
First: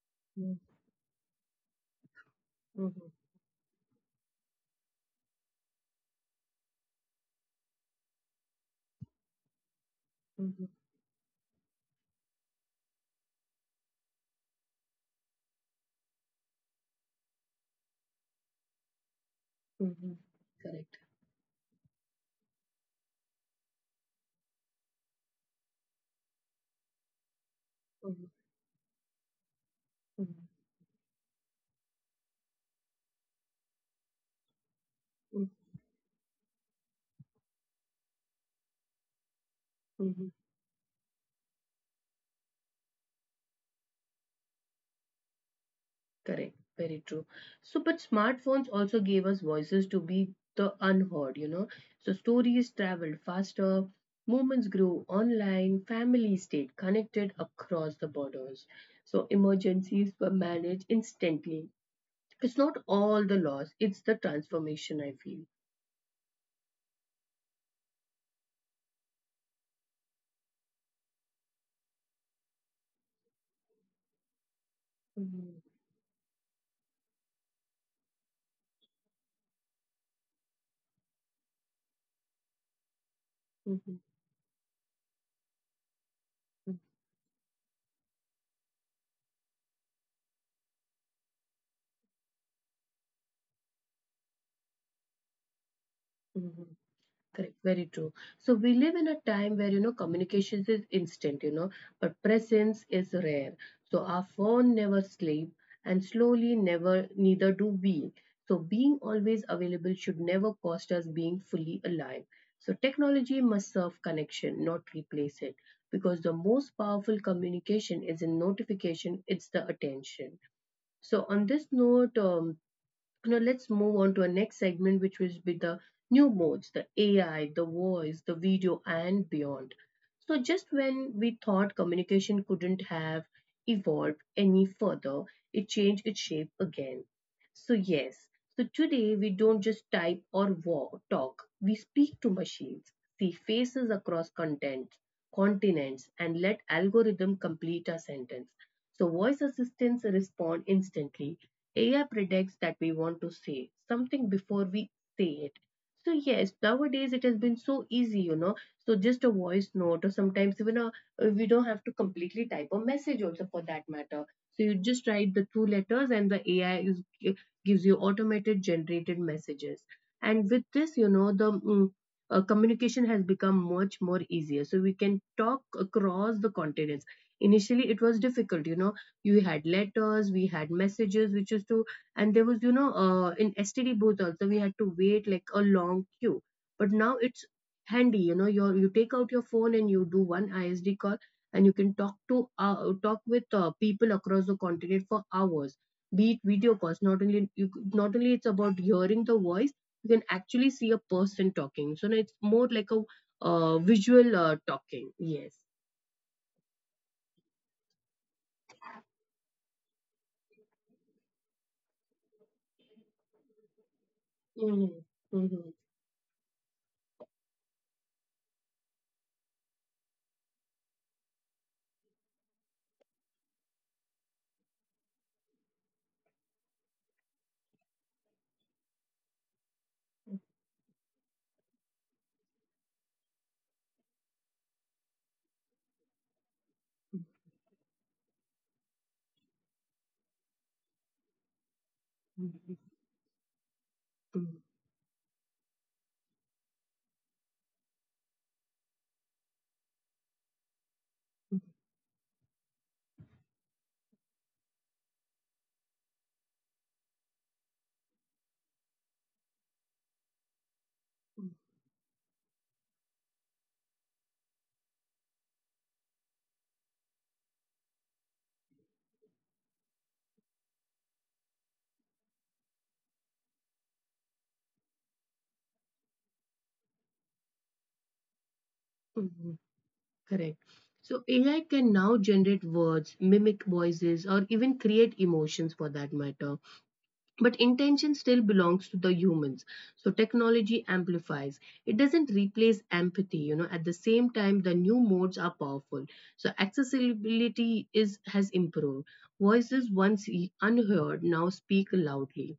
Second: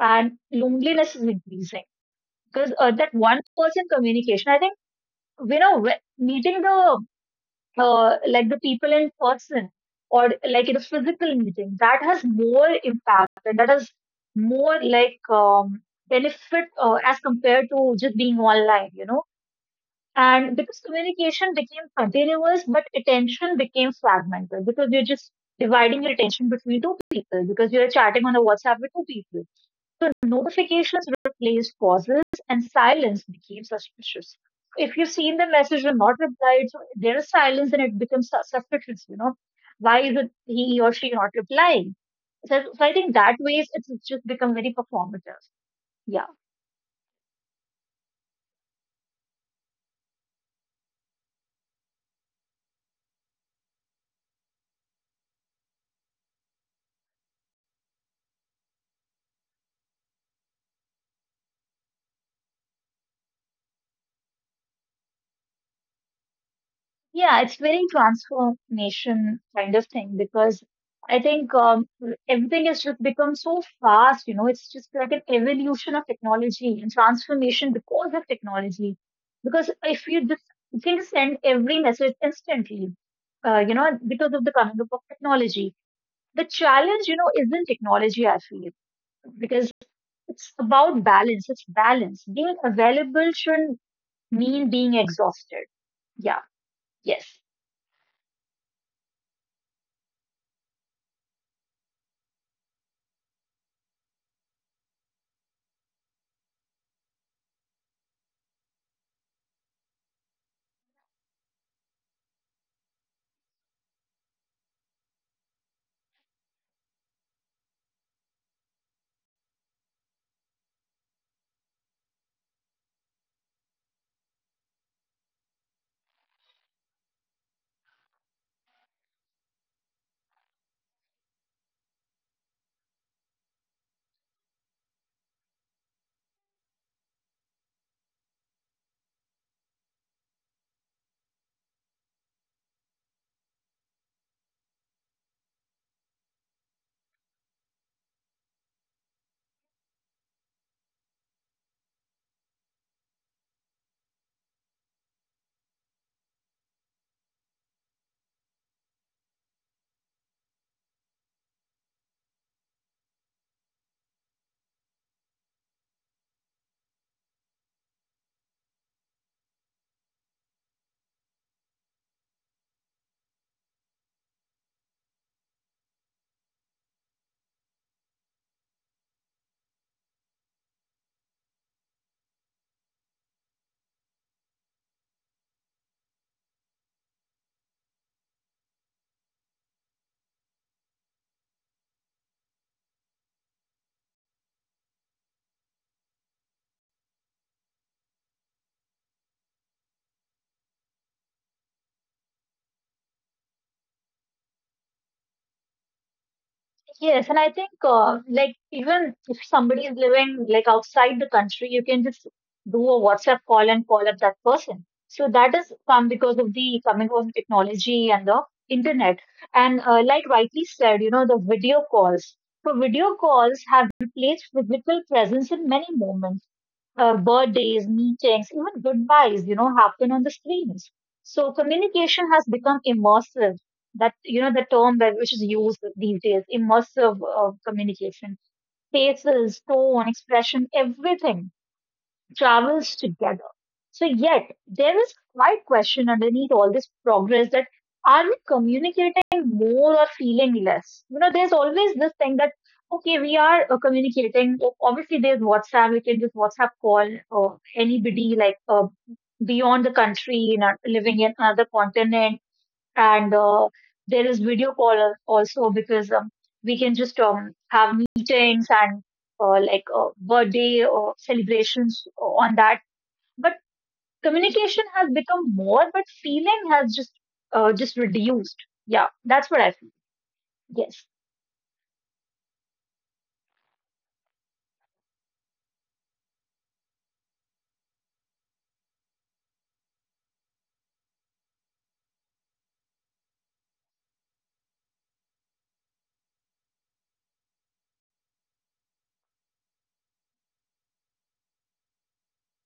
[SPEAKER 2] and
[SPEAKER 1] mhm,
[SPEAKER 2] loneliness is increasing because
[SPEAKER 1] mhm, mhm,
[SPEAKER 2] that one person communication, I think, you know, meeting the like the people in person or
[SPEAKER 1] mhm.
[SPEAKER 2] like in a physical meeting, that has more impact and that has more like benefit as compared to just being online, you know.
[SPEAKER 1] Mm-hmm.
[SPEAKER 2] And because
[SPEAKER 1] Correct.
[SPEAKER 2] communication became continuous but attention became fragmented, because you're just dividing your attention between two people, because you're
[SPEAKER 1] Mm-hmm.
[SPEAKER 2] chatting on a WhatsApp with two people. So notifications replaced pauses and silence became suspicious. If you've seen the
[SPEAKER 1] Mm-hmm.
[SPEAKER 2] message and not replied, so there is silence and it becomes suspicious, you know. Why is
[SPEAKER 1] Hmm.
[SPEAKER 2] it he or she not replying? So I think that way it's just become very performative. Yeah.
[SPEAKER 1] Correct. Very true. So, but smartphones also gave us voices to be the unheard, you know. So stories traveled faster, movements grew online, families stayed connected across the borders. So emergencies were managed instantly. It's not all the loss, it's the transformation, I feel.
[SPEAKER 2] Yeah, it's very transformation kind of thing because I think everything has just become so fast. You know, it's just like an
[SPEAKER 1] Mm-hmm.
[SPEAKER 2] evolution of technology and transformation because of technology. Because if you just, you can just send every message instantly, you know,
[SPEAKER 1] Mm-hmm.
[SPEAKER 2] because of the coming up of technology. The
[SPEAKER 1] Mm-hmm.
[SPEAKER 2] challenge, you know, isn't technology, I feel, because it's about balance. It's balance. Being available shouldn't mean being exhausted. Yeah,
[SPEAKER 1] Mm-hmm.
[SPEAKER 2] yes.
[SPEAKER 1] Correct, very true. So we live in a time where, you know, communications is instant, you know, but presence is rare. So our phone never sleep, and slowly never neither do we. So being always available should never cost us being fully alive. So technology must serve connection, not replace it, because the most powerful communication is in notification. It's the attention. So on this note, now let's move on to our next segment, which will be the new modes, the AI, the voice, the video, and beyond. So just when we thought communication couldn't have evolved any further, it changed its shape again. So yes, so today we don't just type or walk, talk. We speak to machines, see faces across content, continents, and let algorithm complete our sentence. So voice assistants respond instantly. AI predicts that we want to say something before we say it. So yes, nowadays it has been so easy, you know. So just a voice note, or sometimes even a we don't have to completely type a message also for that matter. So you just write the two letters, and the AI is, gives you automated generated messages. And with this, you know, the communication has become much more easier. So we can talk across the continents. Initially, it was difficult, you know, you had letters, we had messages which used to, and there was, you know, in STD booth also we had to wait like a long queue, but now it's handy, you know. You take out your phone and you do one ISD call, and you can talk to talk with people across the continent for hours, be it video calls. Not only you, not only it's about hearing the voice, you can actually see a person talking. So now it's more like a visual talking, yes.
[SPEAKER 2] Yes, and I think like even if somebody is living like outside the country, you can just do a WhatsApp call and call up that person.
[SPEAKER 1] Mhm.
[SPEAKER 2] So that is
[SPEAKER 1] Mhm.
[SPEAKER 2] come because of the coming of technology and the internet. And like rightly said, you know, the video calls. So video calls have replaced physical presence in many moments, birthdays, meetings, even goodbyes, you know, happen on the screens. So communication has become immersive. That, you know, the term that which is used these days, immersive communication. Faces, tone, expression, everything
[SPEAKER 1] Mhm.
[SPEAKER 2] travels together. So yet there is quite question underneath all this progress that are we communicating more or feeling less? You know, there's
[SPEAKER 1] Mhm.
[SPEAKER 2] always this thing that okay, we are communicating. Obviously, there's WhatsApp. We can just WhatsApp call anybody, like beyond the country, in our, living in another
[SPEAKER 1] [LAUGHS]
[SPEAKER 2] continent, and there is video call also, because we can just have meetings and like birthday or celebrations on that, but communication has become more but feeling has just reduced. Yeah, that's what
[SPEAKER 1] Mhm,
[SPEAKER 2] I feel.
[SPEAKER 1] correct.
[SPEAKER 2] Yes.
[SPEAKER 1] So AI can now generate words, mimic voices, or even create emotions for that matter. But intention still belongs to the humans. So technology amplifies. It doesn't replace empathy, you know. At the same time, the new modes are powerful. So accessibility is has improved. Voices once unheard now speak loudly.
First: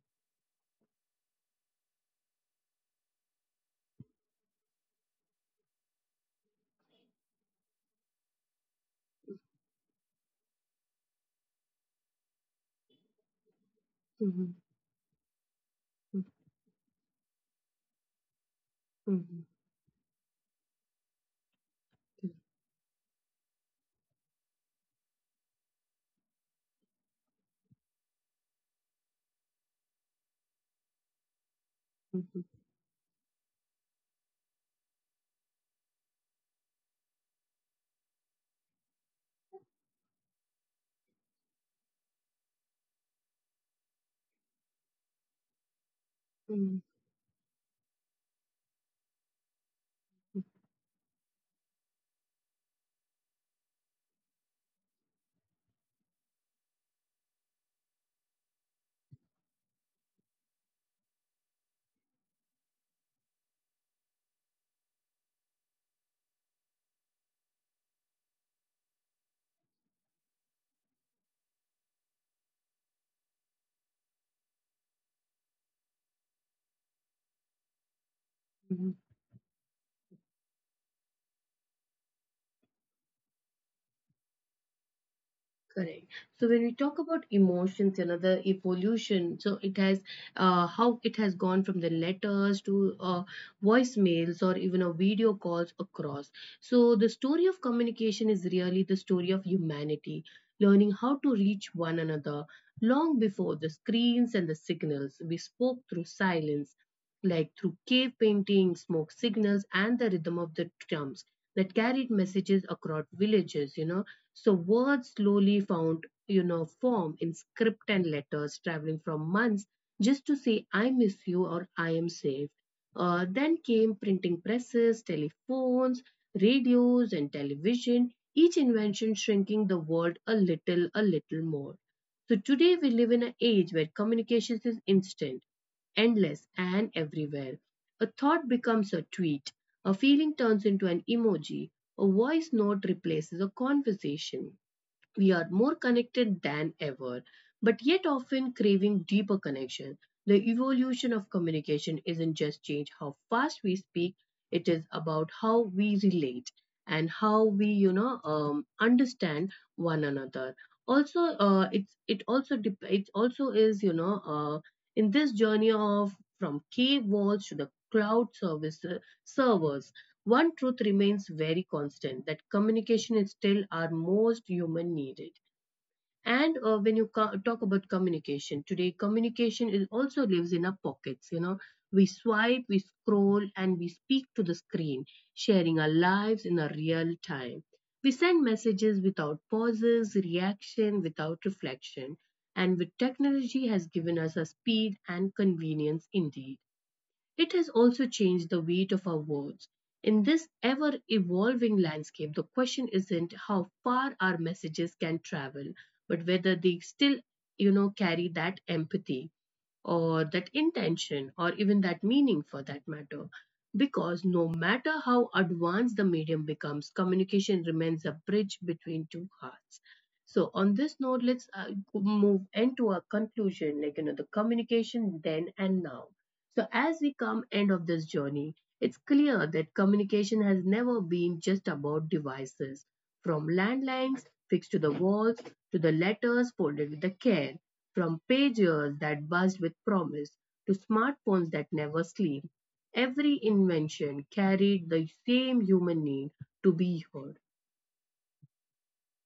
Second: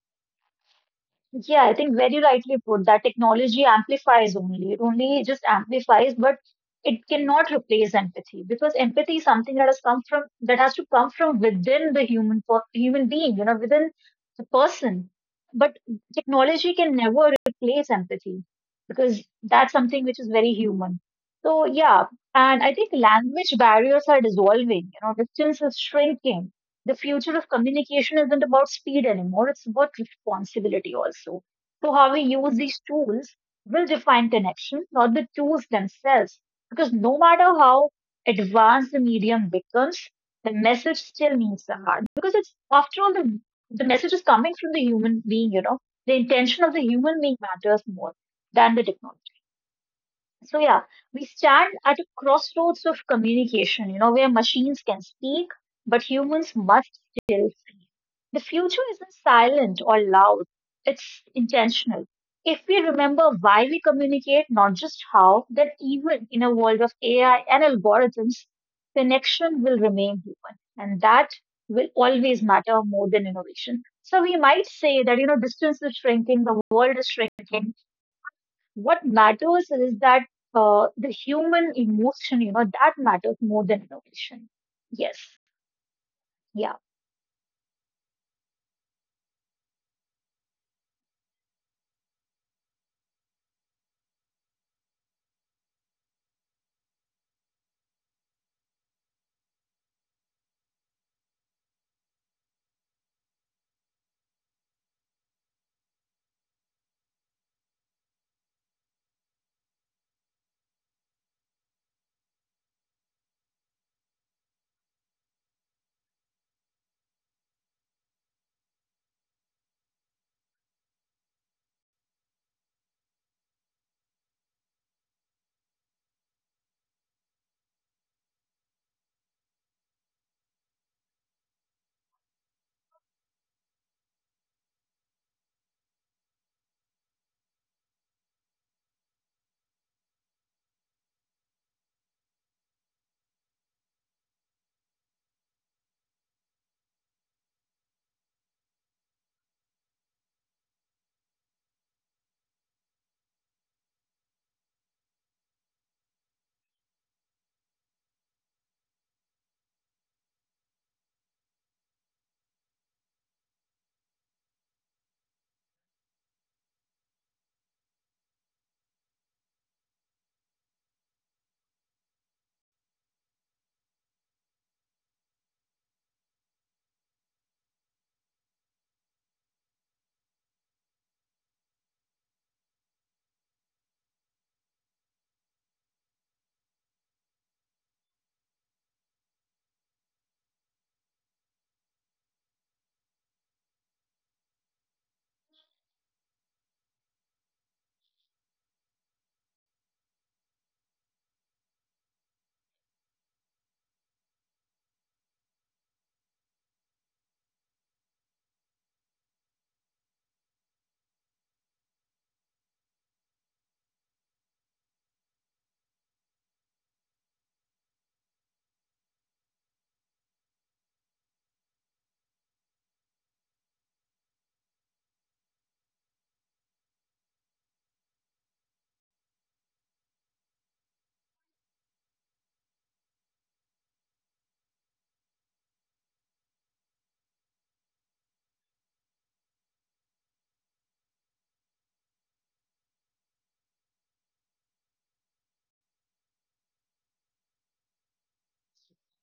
[SPEAKER 2] Yeah, I think very rightly put that technology amplifies only. It only just amplifies, but it cannot replace empathy, because empathy is something that has come from, that has to come from within the human human being, you know, within the
[SPEAKER 1] Mhm,
[SPEAKER 2] person. But
[SPEAKER 1] mhm,
[SPEAKER 2] technology can never replace empathy because
[SPEAKER 1] mhm,
[SPEAKER 2] that's something which is very human. So yeah, and I think language barriers are dissolving, you know, distance is shrinking, the future of communication isn't about speed anymore, it's about responsibility also. So how we
[SPEAKER 1] mhm,
[SPEAKER 2] use these tools will define connection, not the tools themselves. Because no matter how advanced the medium becomes, the message still needs the heart. Because it's, after all, the message is coming from the human being, you know, the intention
[SPEAKER 1] mhm,
[SPEAKER 2] of the human being matters more than the technology.
[SPEAKER 1] mhm,
[SPEAKER 2] So yeah, we stand at a crossroads of communication, you know, where machines can speak, but humans must still feel. The future isn't silent or loud, it's intentional. If we remember why we communicate, not just how, then even in a world of AI and algorithms, connection will remain human. And that will always matter more than innovation. So we might say that, you know, distance is shrinking, the world is shrinking,
[SPEAKER 1] mhm.
[SPEAKER 2] what matters is that the human emotion, you know, that matters more than innovation. Yes.
[SPEAKER 1] Correct. So when we
[SPEAKER 2] Yeah.
[SPEAKER 1] talk about emotions, another evolution. So it has, how it has gone from the letters to voicemails or even a video calls across. So the story of communication is really the story of humanity, learning how to reach one another long before the screens and the signals. We spoke through silence, like through cave painting, smoke signals, and the rhythm of the drums that carried messages across villages, you know. So words slowly found, you know, form in script, and letters traveling from months just to say I miss you or I am safe. Then came printing presses, telephones, radios and television, each invention shrinking the world a little more. So today we live in an age where communication is instant, endless and everywhere. A thought becomes a tweet, a feeling turns into an emoji, a voice note replaces a conversation. We are more connected than ever, but yet often craving deeper connection. The evolution of communication isn't just change how fast we speak, it is about how we relate and how we, you know, understand one another. Also, it also is, you know, in this journey of from cave walls to the cloud service servers, one truth remains very constant, that communication is still our most human needed. And when you talk about communication today, communication is also lives in our pockets, you know. We swipe, we scroll, and we speak to the screen, sharing our lives in a real time. We send messages without pauses, reaction, without reflection. And with technology has given us a speed and convenience indeed, it has also changed the weight of our words. In this ever evolving landscape, the question isn't how far our messages can travel, but whether they still, you know, carry that empathy or that intention or even that meaning for that matter. Because no matter how advanced the medium becomes, communication remains a bridge between two hearts. So on this note, let's move into our conclusion, like, you know, the communication then and now. So as we come end of this journey, it's clear that communication has never been just about devices, from landlines fixed to the walls to the letters folded with the care, from pagers that buzzed with promise to smartphones that never sleep. Every invention carried the same human need to be heard.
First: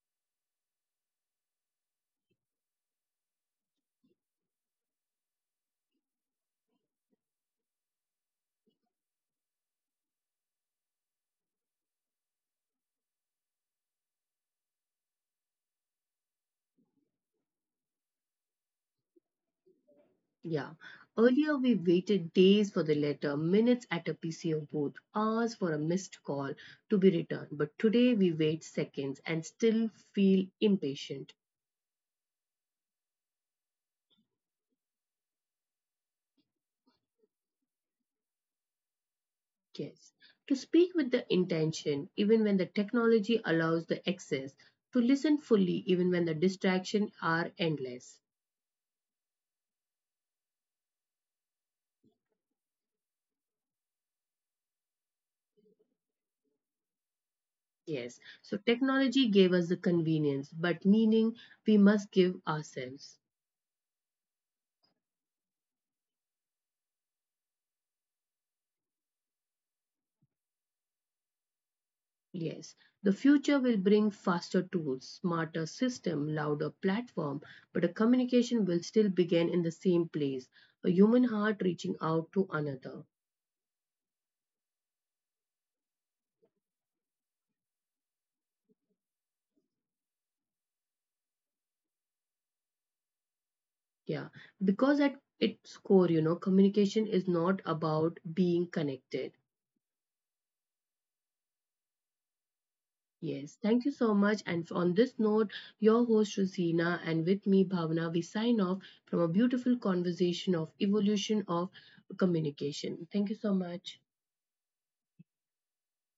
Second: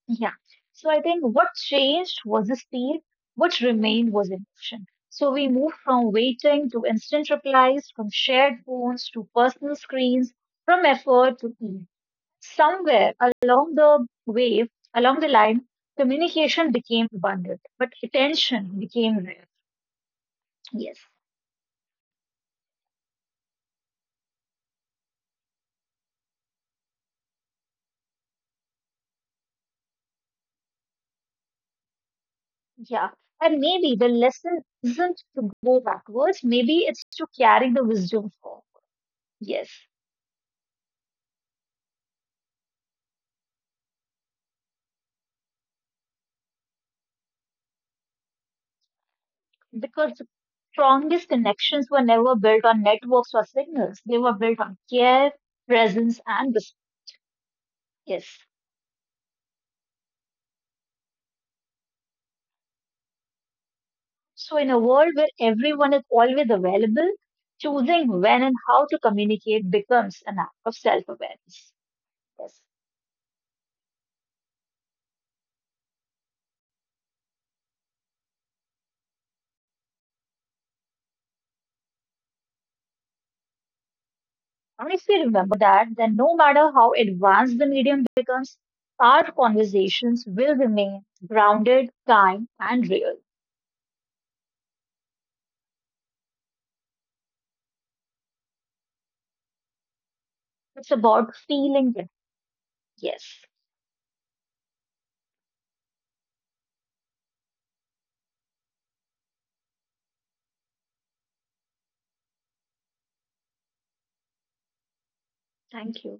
[SPEAKER 2] Yeah. So I think what changed was the speed, what remained was emotion. So we moved from waiting to instant replies, from shared phones to personal screens, from effort to ease. Somewhere along the way, along the line, communication became abundant, but attention became rare.
[SPEAKER 1] Yeah.
[SPEAKER 2] Yes.
[SPEAKER 1] Earlier, we waited days for the letter, minutes at a PCO booth, hours for a missed call to be returned. But today, we wait seconds and still feel impatient.
[SPEAKER 2] Yeah. And maybe the lesson isn't to go backwards, maybe it's to carry the wisdom forward. Yes.
[SPEAKER 1] Yes. To speak with the intention, even when the technology allows the access, to listen fully, even when the distractions are endless.
[SPEAKER 2] Because the strongest connections were never built on networks or signals, they were built on care, presence, and respect.
[SPEAKER 1] Yes.
[SPEAKER 2] Yes.
[SPEAKER 1] So technology gave us the convenience, but meaning we must give ourselves.
[SPEAKER 2] So in a world where everyone is always available, choosing when and how to communicate becomes an act of self awareness. Yes.
[SPEAKER 1] Yes, the future will bring faster tools, smarter system, louder platform, but a communication will still begin in the same place, a human heart reaching out to another.
[SPEAKER 2] Honestly, remember that, that no matter how advanced the medium becomes, our conversations will remain grounded, kind, and real.
[SPEAKER 1] Yeah, because at its core, you know, communication is not about being connected.
[SPEAKER 2] It's about feeling it. Yes.
[SPEAKER 1] Yes, thank you so much. And on this note, your host Rosina and with me Bhavana, we sign off from a beautiful conversation of evolution of communication. Thank you so much.
[SPEAKER 2] Thank you.